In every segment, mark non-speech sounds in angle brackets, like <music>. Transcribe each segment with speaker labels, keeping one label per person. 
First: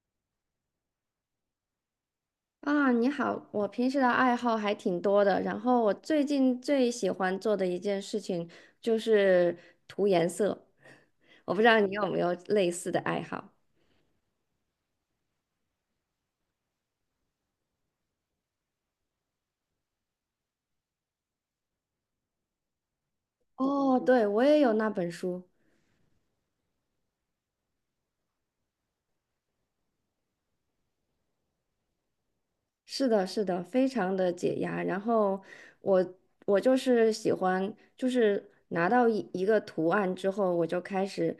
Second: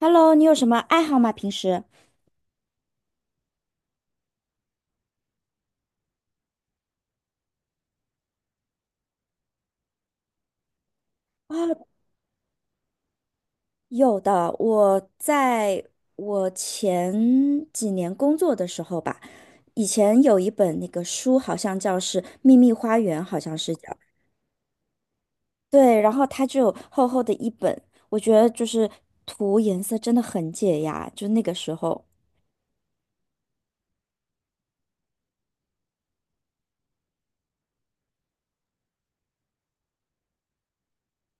Speaker 1: Hello，你有什么爱好吗？平时
Speaker 2: 啊，你好，我平时的爱好还挺多的，然后我最近最喜欢做的一件事情就是涂颜色，我不知道
Speaker 1: 啊，
Speaker 2: 你有没有类似的爱好。
Speaker 1: 有的。我前几年工作的时候吧，以前有一本那个书，好像叫是《秘密花园》，好像是叫。
Speaker 2: 哦，对，我也有那本书。
Speaker 1: 对，然后它就有厚厚的一本，我觉得就是涂颜色真的很解压，就那个时候。
Speaker 2: 是的，是的，非常的解压。然后我我就是喜欢，就是拿到一个图案之后，我就开始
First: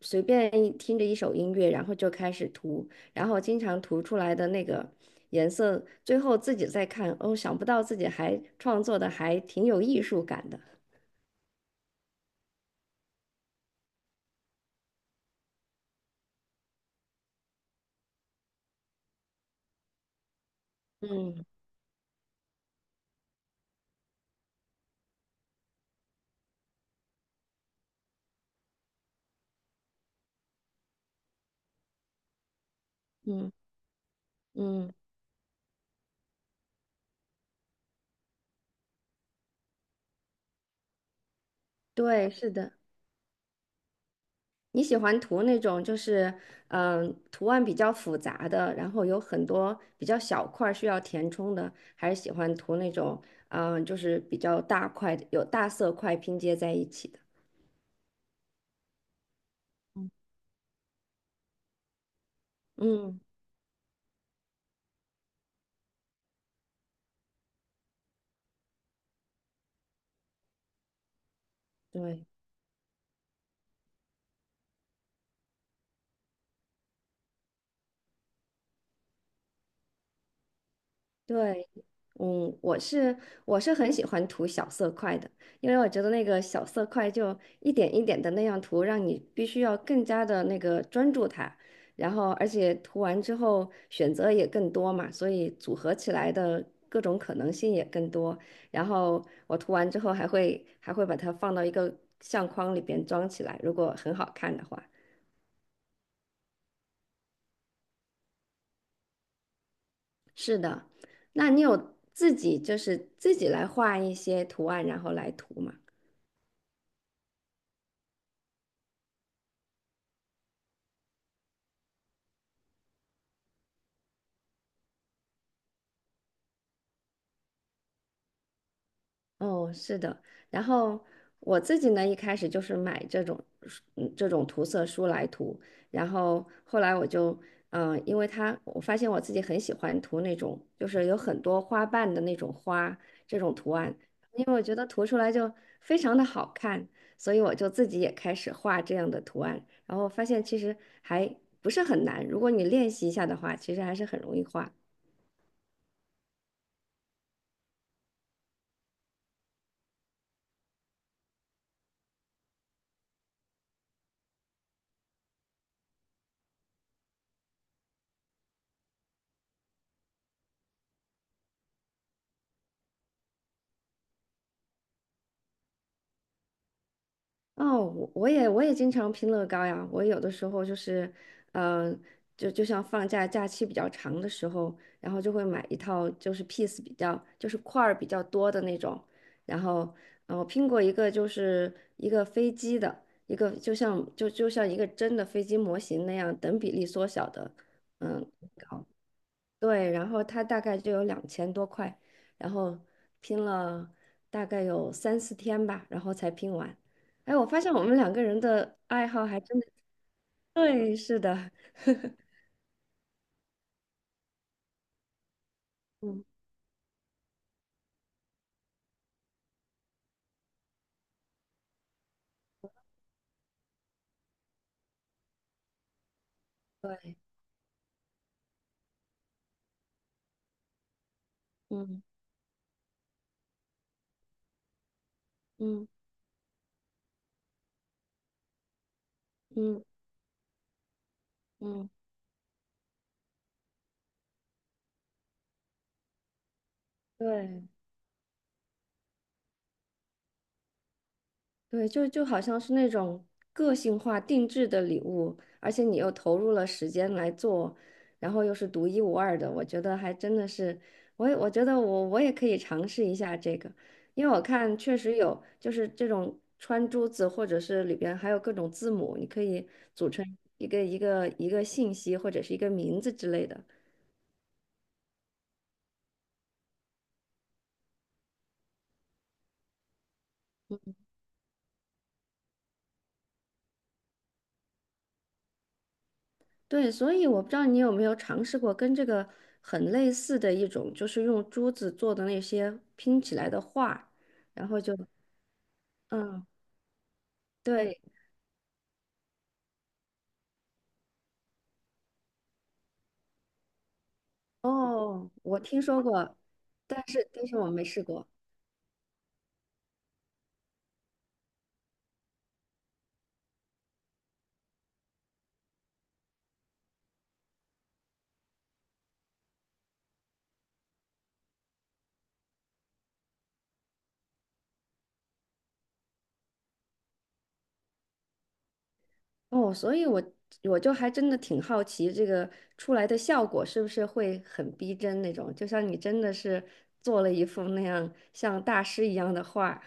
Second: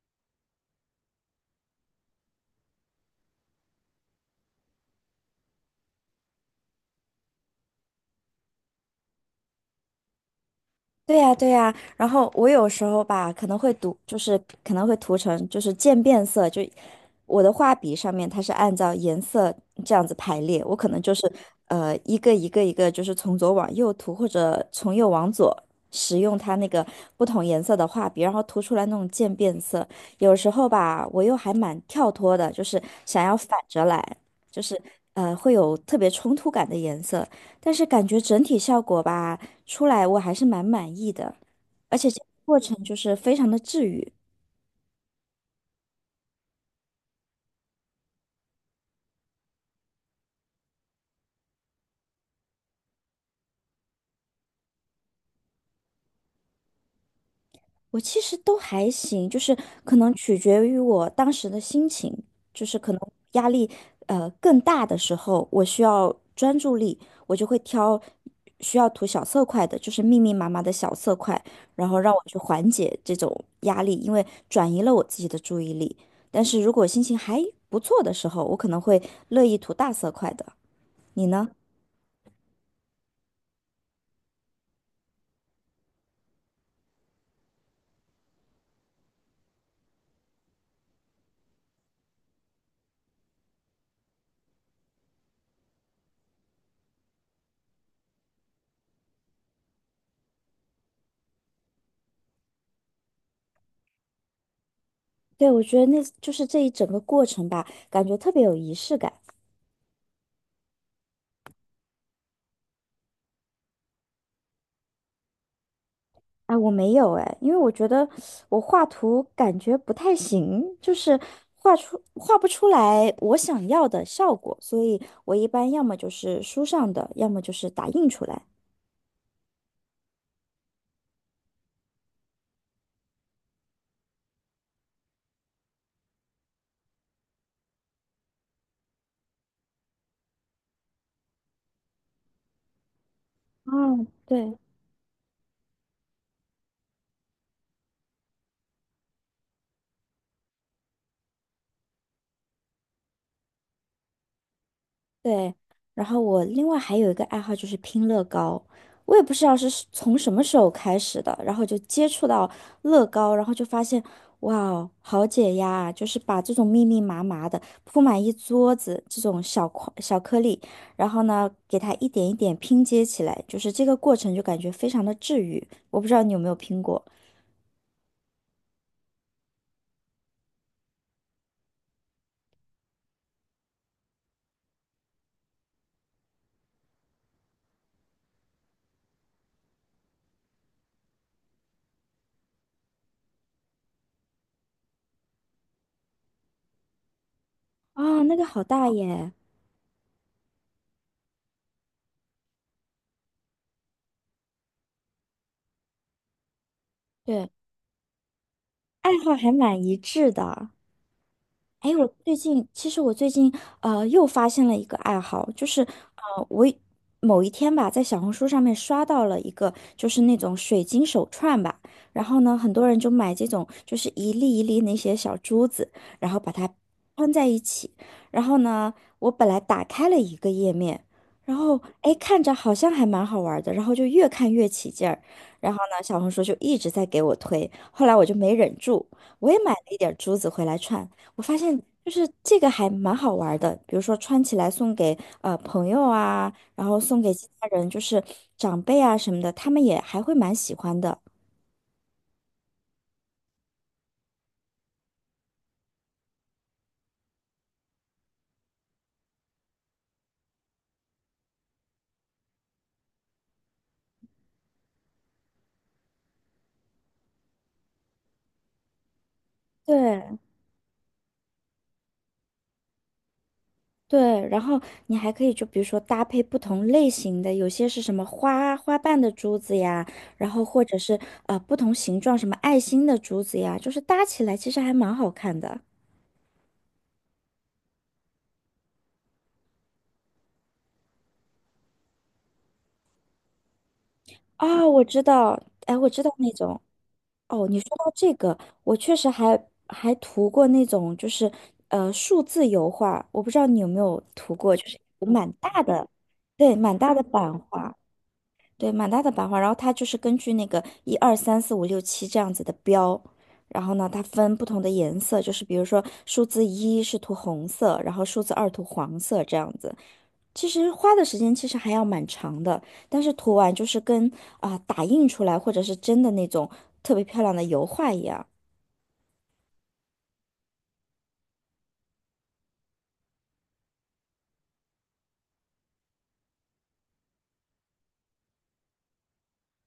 Speaker 2: 随便一听着一首音乐，然后就开始涂，然后经常涂出来的那个颜色，最后自己再看，哦，想不到自己还创作的还挺有艺术感的。
Speaker 1: 对呀，对呀，然后我有时候吧，可能会读，就是可能会涂成就是渐变色，就我的画笔上面它是按照颜色这样子排列，我可能就是
Speaker 2: 嗯
Speaker 1: 一个一个就是从左往右涂，或者从右往左，使用它那个不同颜色的画笔，然后涂出来那种渐变色。有时候吧，我又还蛮跳脱的，就是想要反
Speaker 2: 嗯
Speaker 1: 着来，就是
Speaker 2: 嗯，
Speaker 1: 会有特别冲突感的颜色，但是感觉整体效果吧，出来我还是蛮满意的，而且这个
Speaker 2: 对，是
Speaker 1: 过
Speaker 2: 的。
Speaker 1: 程就是非常的治愈。
Speaker 2: 你喜欢涂那种就是图案比较复杂的，然后有很多比较小块儿需要填充的，还是喜欢涂那种就是比较大块的，有大色块拼接在一起的？
Speaker 1: 我其实都还行，就是可能取决于我当时的心情，就是可能
Speaker 2: 嗯，
Speaker 1: 压力更大的时候，我需要专注力，我就会挑需要涂小色块的，就是密密麻麻的小色块，然后让我
Speaker 2: 对。
Speaker 1: 去缓解这种压力，因为转移了我自己的注意力。但是如果心情还不错的时候，我可能会乐意涂大色块的。你呢？
Speaker 2: 对，嗯，我是我是很喜欢涂小色块的，因为我觉得那个小色块就一点一点的那样涂，让你必须要更加的那个专注它，然后而且涂完之后选择也更多嘛，所以组合起来的各种可能性也更多。然后我涂完之后还会把它放到一个相框里边装起来，如果很好看的话。
Speaker 1: 对，我觉得那就是这一整个过程吧，感觉特别有仪式感。
Speaker 2: 是的，那你有自己就是自己来画一些图案，然后来涂吗？
Speaker 1: 啊！我没有哎，因为我觉得我画图感觉不太行，就是画不出来我想要的效果，所以我一般要么就是书上的，要么就是打印出来。
Speaker 2: 哦，是的。然后我自己呢，一开始就是买这种书这种涂色书来涂，然后后来我就因为它我发现我自己很喜欢涂那种就是有很多花瓣的那种花这种图案，
Speaker 1: 哦，
Speaker 2: 因为
Speaker 1: 对，
Speaker 2: 我觉得涂出来就非常的好看，所以我就自己也开始画这样的图案，然后发现其实还不是很难，如果你练习一下的话，其实还是很容易画。
Speaker 1: 对，然后我另外还有一个爱好就是拼乐高，我也不知道是从什么时候开始的，然后就接触到乐高，然后就发现，哇哦，好解压啊！就是把这种密密麻麻的铺满一桌子这种小块小颗粒，然后呢，给它一点一点拼接起来，就是这个过程就感觉非常的治愈。我不知道你有没有拼过
Speaker 2: 哦，我也我也经常拼乐高呀。我有的时候就是，嗯、就像放假假期比较长的时候，然后就会买一套就是 piece 比较就是块儿比较多的那种。然后，我拼过一个就是一个飞机的一个就像一个真的飞机模型那样等比例缩小的，
Speaker 1: 啊，
Speaker 2: 嗯。
Speaker 1: 那个好大耶！
Speaker 2: 对，然后他大概就有2000多块，然后拼了大概有三四天吧，然后才拼完。哎，我
Speaker 1: 对，
Speaker 2: 发现我们两个人的爱
Speaker 1: 爱
Speaker 2: 好
Speaker 1: 好
Speaker 2: 还
Speaker 1: 还
Speaker 2: 真的，
Speaker 1: 蛮一致的。
Speaker 2: 对，是的，
Speaker 1: 哎，我最近其实我最近又发现了一个爱好，就是
Speaker 2: 嗯，
Speaker 1: 呃我一某一天吧，在小红书上面刷到了一个就是那种水晶手串吧，然后呢，很多人就买这种就是一粒一粒那些小珠子，然后把它
Speaker 2: 对，
Speaker 1: 穿在一起，然后呢，我本来打开了一个页面，然后
Speaker 2: 嗯
Speaker 1: 哎看着好像还蛮好玩的，然后就越看越起劲儿，然后
Speaker 2: 嗯
Speaker 1: 呢，小红书就一直在给我推，后来我就没忍住，我也买了
Speaker 2: 嗯
Speaker 1: 一点珠子回来串。我发现
Speaker 2: 嗯，
Speaker 1: 就是这个还蛮好玩儿的，比如说穿起来送给朋友啊，然后送给其
Speaker 2: 对。
Speaker 1: 他人，就是长辈啊什么的，他们也还会蛮喜欢的。
Speaker 2: 对，就好像是那种个性化定制的礼物，而且你又投入了时间来做，然后又是独一无二的，我觉得还真的是，我觉得我也可以尝试一下这个，因为我看确实有就是这种穿珠子，或者是里边还有各种字母，你可以组成
Speaker 1: 对
Speaker 2: 一个信息或者是一个名字之类的。
Speaker 1: 对，然后你还可以就比如说搭配不同类型的，有些是什么花瓣的珠子呀，然后或者是不同形状什么爱心的珠子呀，就是搭起来其实还蛮好看的。
Speaker 2: 对，所以我不知道你有没有尝试过跟这个很类似的一种，就是用珠子做的那些拼起来的画，然后
Speaker 1: 哦，
Speaker 2: 就，
Speaker 1: 我知道，哎，我知道
Speaker 2: 嗯，
Speaker 1: 那种。哦，你说
Speaker 2: 对，
Speaker 1: 到这个，我确实还涂过那种就是数字油画，我不知道你有没有涂过，就是有
Speaker 2: 哦，
Speaker 1: 蛮
Speaker 2: 我
Speaker 1: 大
Speaker 2: 听说
Speaker 1: 的，
Speaker 2: 过，
Speaker 1: 对，蛮
Speaker 2: 但
Speaker 1: 大的
Speaker 2: 是但
Speaker 1: 版
Speaker 2: 是我没
Speaker 1: 画，
Speaker 2: 试过，
Speaker 1: 对，蛮大的版画，然后它就是根据那个一二三四五六七这样子的标，然后呢，它分不同的颜色，就是比如说数字一是涂红色，然后数字二涂黄色这样子，其实花的时间其实还要蛮长的，但是涂完就是跟打印出来或者是真的那种特别漂亮的油画一样，
Speaker 2: 哦，所以我就还真的挺好奇这个出来的效果是不是会很逼真那种，就像你真的是做了一幅那样像大师一样的画，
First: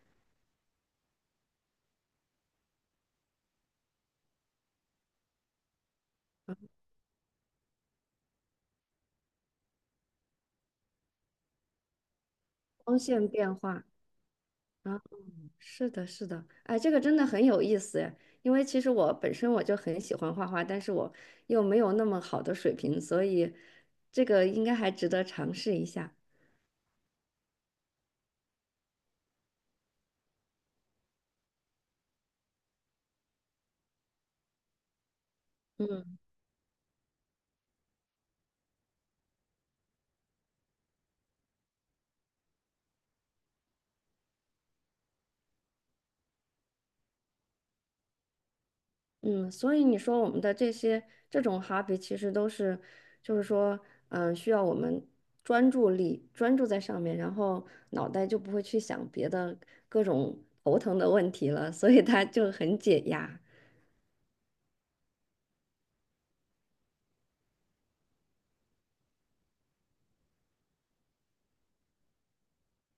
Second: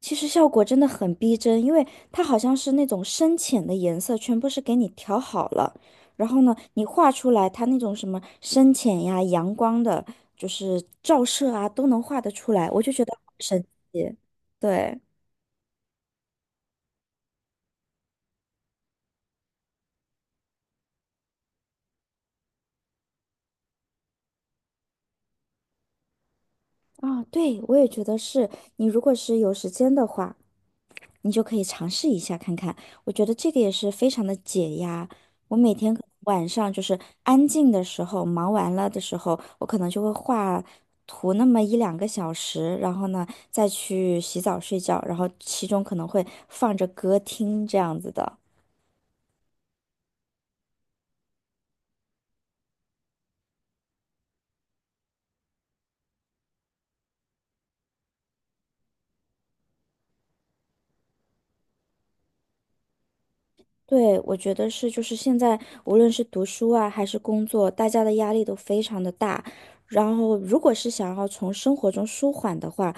Speaker 1: 其实效果真的很逼真，因为它好像是那种深浅的颜色全部是给你调好了，然后呢，你画出来它那种什么深浅呀、阳光的，就是照射啊，都能画得出来，我就
Speaker 2: 光
Speaker 1: 觉得
Speaker 2: 线
Speaker 1: 好
Speaker 2: 变
Speaker 1: 神
Speaker 2: 化。
Speaker 1: 奇。对，
Speaker 2: 啊。是的，是的，哎，这个真的很有意思哎，因为其实我本身我就很喜欢画画，但是我又没有那么好的水平，所以这个应该还值得尝试一下。
Speaker 1: 啊，对，我也觉得是，你如果是有时间的话。你就可以尝试一下看看。我觉得这个也是非常的解压。我每天可能
Speaker 2: 嗯
Speaker 1: 晚上就是安静的时候，忙完了的时候，我可能就会画图那么一两个小时，然后呢再去洗澡睡觉，然后其中可能会放着歌听这样子的。
Speaker 2: 嗯，所以你说我们的这种 hobby 其实都是，就是说，需要我们专注在上面，然后脑袋就不会去想别的各种头疼的问题了，所以它就很解压。
Speaker 1: 对，我觉得是，就是现在无论是读书啊，还是工作，大家的压力都非常的大。然后，如果是想要从生活中舒缓的话，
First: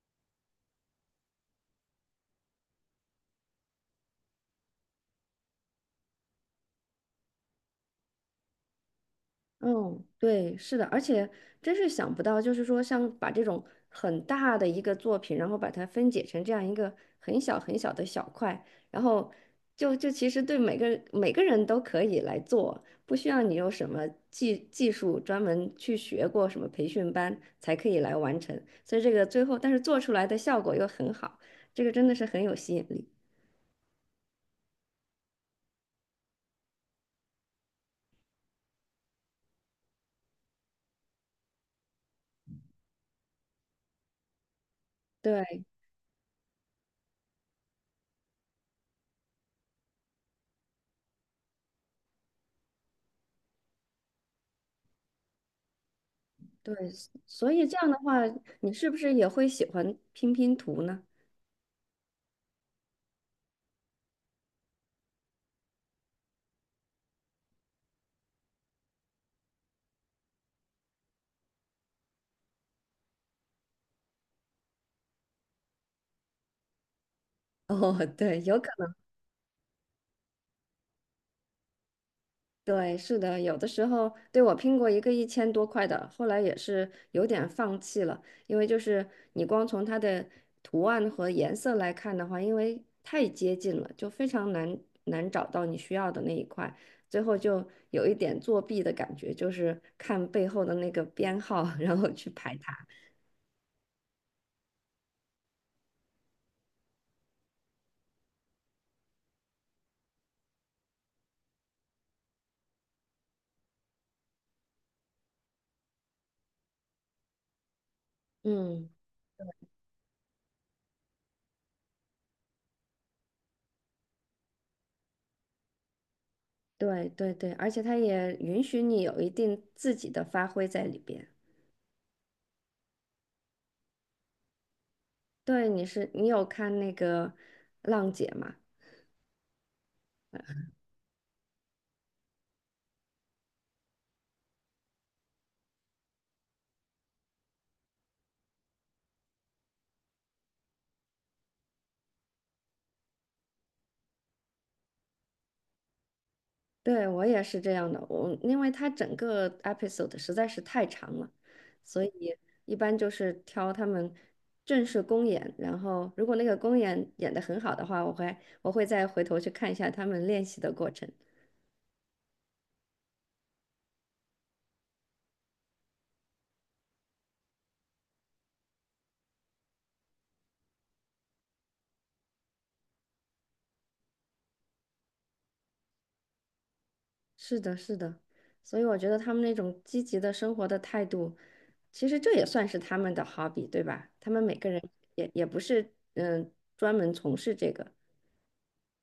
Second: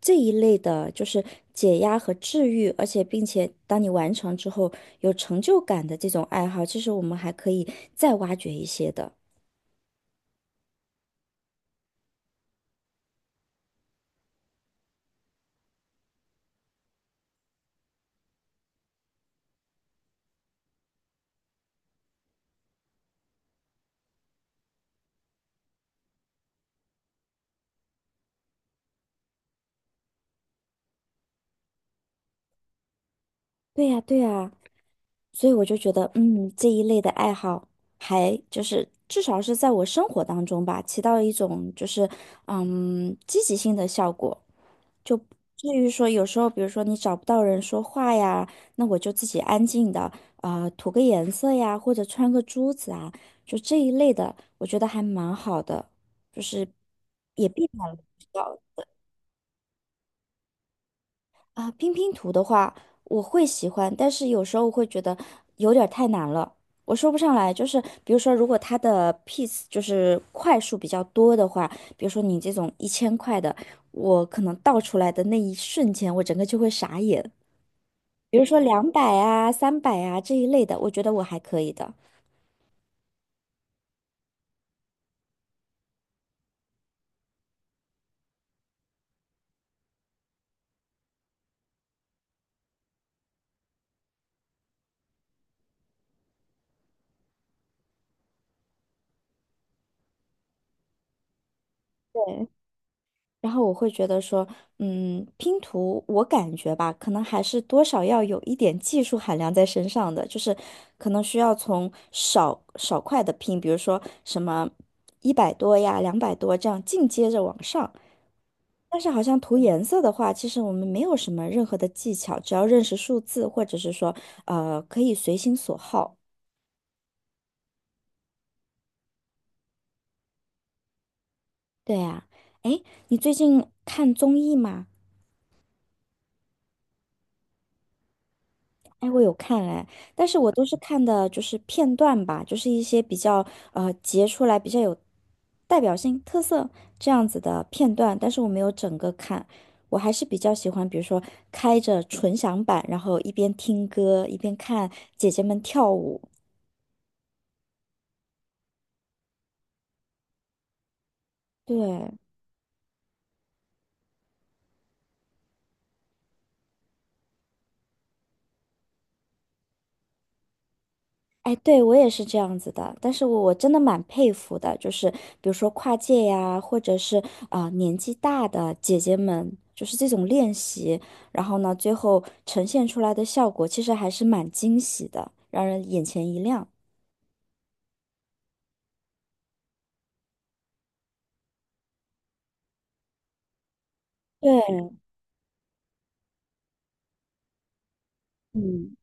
Speaker 1: 这一类的，就是解压和治愈，而且并且当你完成之后有成就感的这种爱好，其实我们还可以再挖掘一些的。
Speaker 2: 嗯，对，是的，而且真是想不到，就是说，像把这种很大的一个作品，然后把它分解成这样一个很小很小的小块，然后就其实对每个人都可以来做，不需要你有什么技术专门去学过什么培训班才可以来完成，所以这个最后，但是做出来的效果又很好，这个真的是很有吸引力。
Speaker 1: 对呀，对呀，所以我就觉得，嗯，这一类的爱好还就是至少是在我生活当中吧，起到一种就是嗯积极性的效果。就不
Speaker 2: 对
Speaker 1: 至于说有时候，比如说你找不到人说话呀，那我就自己安静的涂个颜色呀，或者穿个珠子啊，就这一类的，我觉得还蛮好的，就是
Speaker 2: 对，
Speaker 1: 也
Speaker 2: 所以
Speaker 1: 避
Speaker 2: 这
Speaker 1: 免
Speaker 2: 样
Speaker 1: 了
Speaker 2: 的话，
Speaker 1: 比较。
Speaker 2: 不是也会喜欢拼拼图呢？
Speaker 1: 啊，拼拼图的话，我会喜欢，但是有时候会觉得有点儿太难了。我说不上来，就是比如说，如果它的 piece 就是块数比较多的话，比如说你这种1000块的，我可能倒出来的那一瞬间，我整个就会傻眼。
Speaker 2: 哦，
Speaker 1: 比
Speaker 2: 对，
Speaker 1: 如说
Speaker 2: 有可
Speaker 1: 两
Speaker 2: 能，
Speaker 1: 百啊、300啊这一类的，我觉得我还可以的。
Speaker 2: 对，是的，有的时候，对，我拼过一个1000多块的，后来也是有点放弃了，因为就是你光从它的图案和颜色来看的话，因为太接近了，就非常难找到你需要的那一块，最后就有一点作弊的感觉，就是看背后的那个编号，<laughs> 然后去
Speaker 1: 对，
Speaker 2: 排它。
Speaker 1: 然后我会觉得说，嗯，拼图我感觉吧，可能还是多少要有一点技术含量在身上的，就是可能需要从少少块的拼，比如说什么100多呀、200多这样进阶着往上。
Speaker 2: 嗯，
Speaker 1: 但是好像涂颜色的话，其实我们没有什么任何的技巧，只要认识数字，或者是说，可以随心所好。
Speaker 2: 对对对，而且它也允许你有一定自己的发挥在里边。
Speaker 1: 对呀，哎，你最近看综艺吗？
Speaker 2: 对，你有看那个浪姐吗？
Speaker 1: 哎，我有看哎，但是我都是看的就是片段吧，就是一些比较截出来比较有代表性、特色这样子的片段，但是我没有整个看。我还是比较喜欢，比如说开着纯享版，然后一边听歌一边看姐姐们跳舞。
Speaker 2: 对，我也是这样的，我因为它整个 episode 实在是太长了，所
Speaker 1: 对，
Speaker 2: 以一般就是挑他们正式公演，然后如果那个公演演的很好的话，我会再回头去看一下他们练习的过程。
Speaker 1: 哎，对，我也是这样子的，但是我真的蛮佩服的，就是比如说跨界呀，或者是年纪大的姐姐们，就是这种练习，然后呢，最后呈现出来的效果其实还是蛮惊喜的，让人眼前一亮。
Speaker 2: 是的，是的，所以我觉得他们那种积极的生活的态度，其实这也算是他们的 hobby，对吧？他们每个人
Speaker 1: 对，
Speaker 2: 也不是专门从事这个。
Speaker 1: 嗯，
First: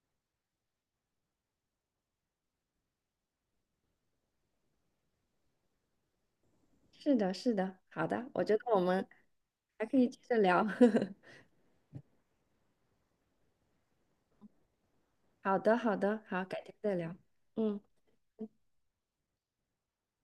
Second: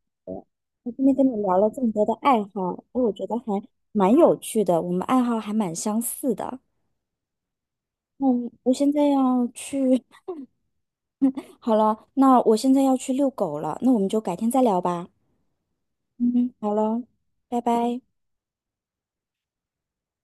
Speaker 1: 那今天跟你聊了这么多的爱好，哎我觉得还蛮有趣的，我们爱好还蛮相似的。
Speaker 2: 是的，是的，好的，我
Speaker 1: 嗯，
Speaker 2: 觉得
Speaker 1: 我
Speaker 2: 我
Speaker 1: 现在
Speaker 2: 们
Speaker 1: 要
Speaker 2: 还可
Speaker 1: 去，
Speaker 2: 以接着聊。<laughs>
Speaker 1: <laughs> 好了，那我现在要去遛狗了，那我们就改天再聊吧。
Speaker 2: 好的，好的，好，
Speaker 1: 嗯，
Speaker 2: 改
Speaker 1: 好
Speaker 2: 天再
Speaker 1: 了，
Speaker 2: 聊。
Speaker 1: 拜
Speaker 2: 嗯。
Speaker 1: 拜。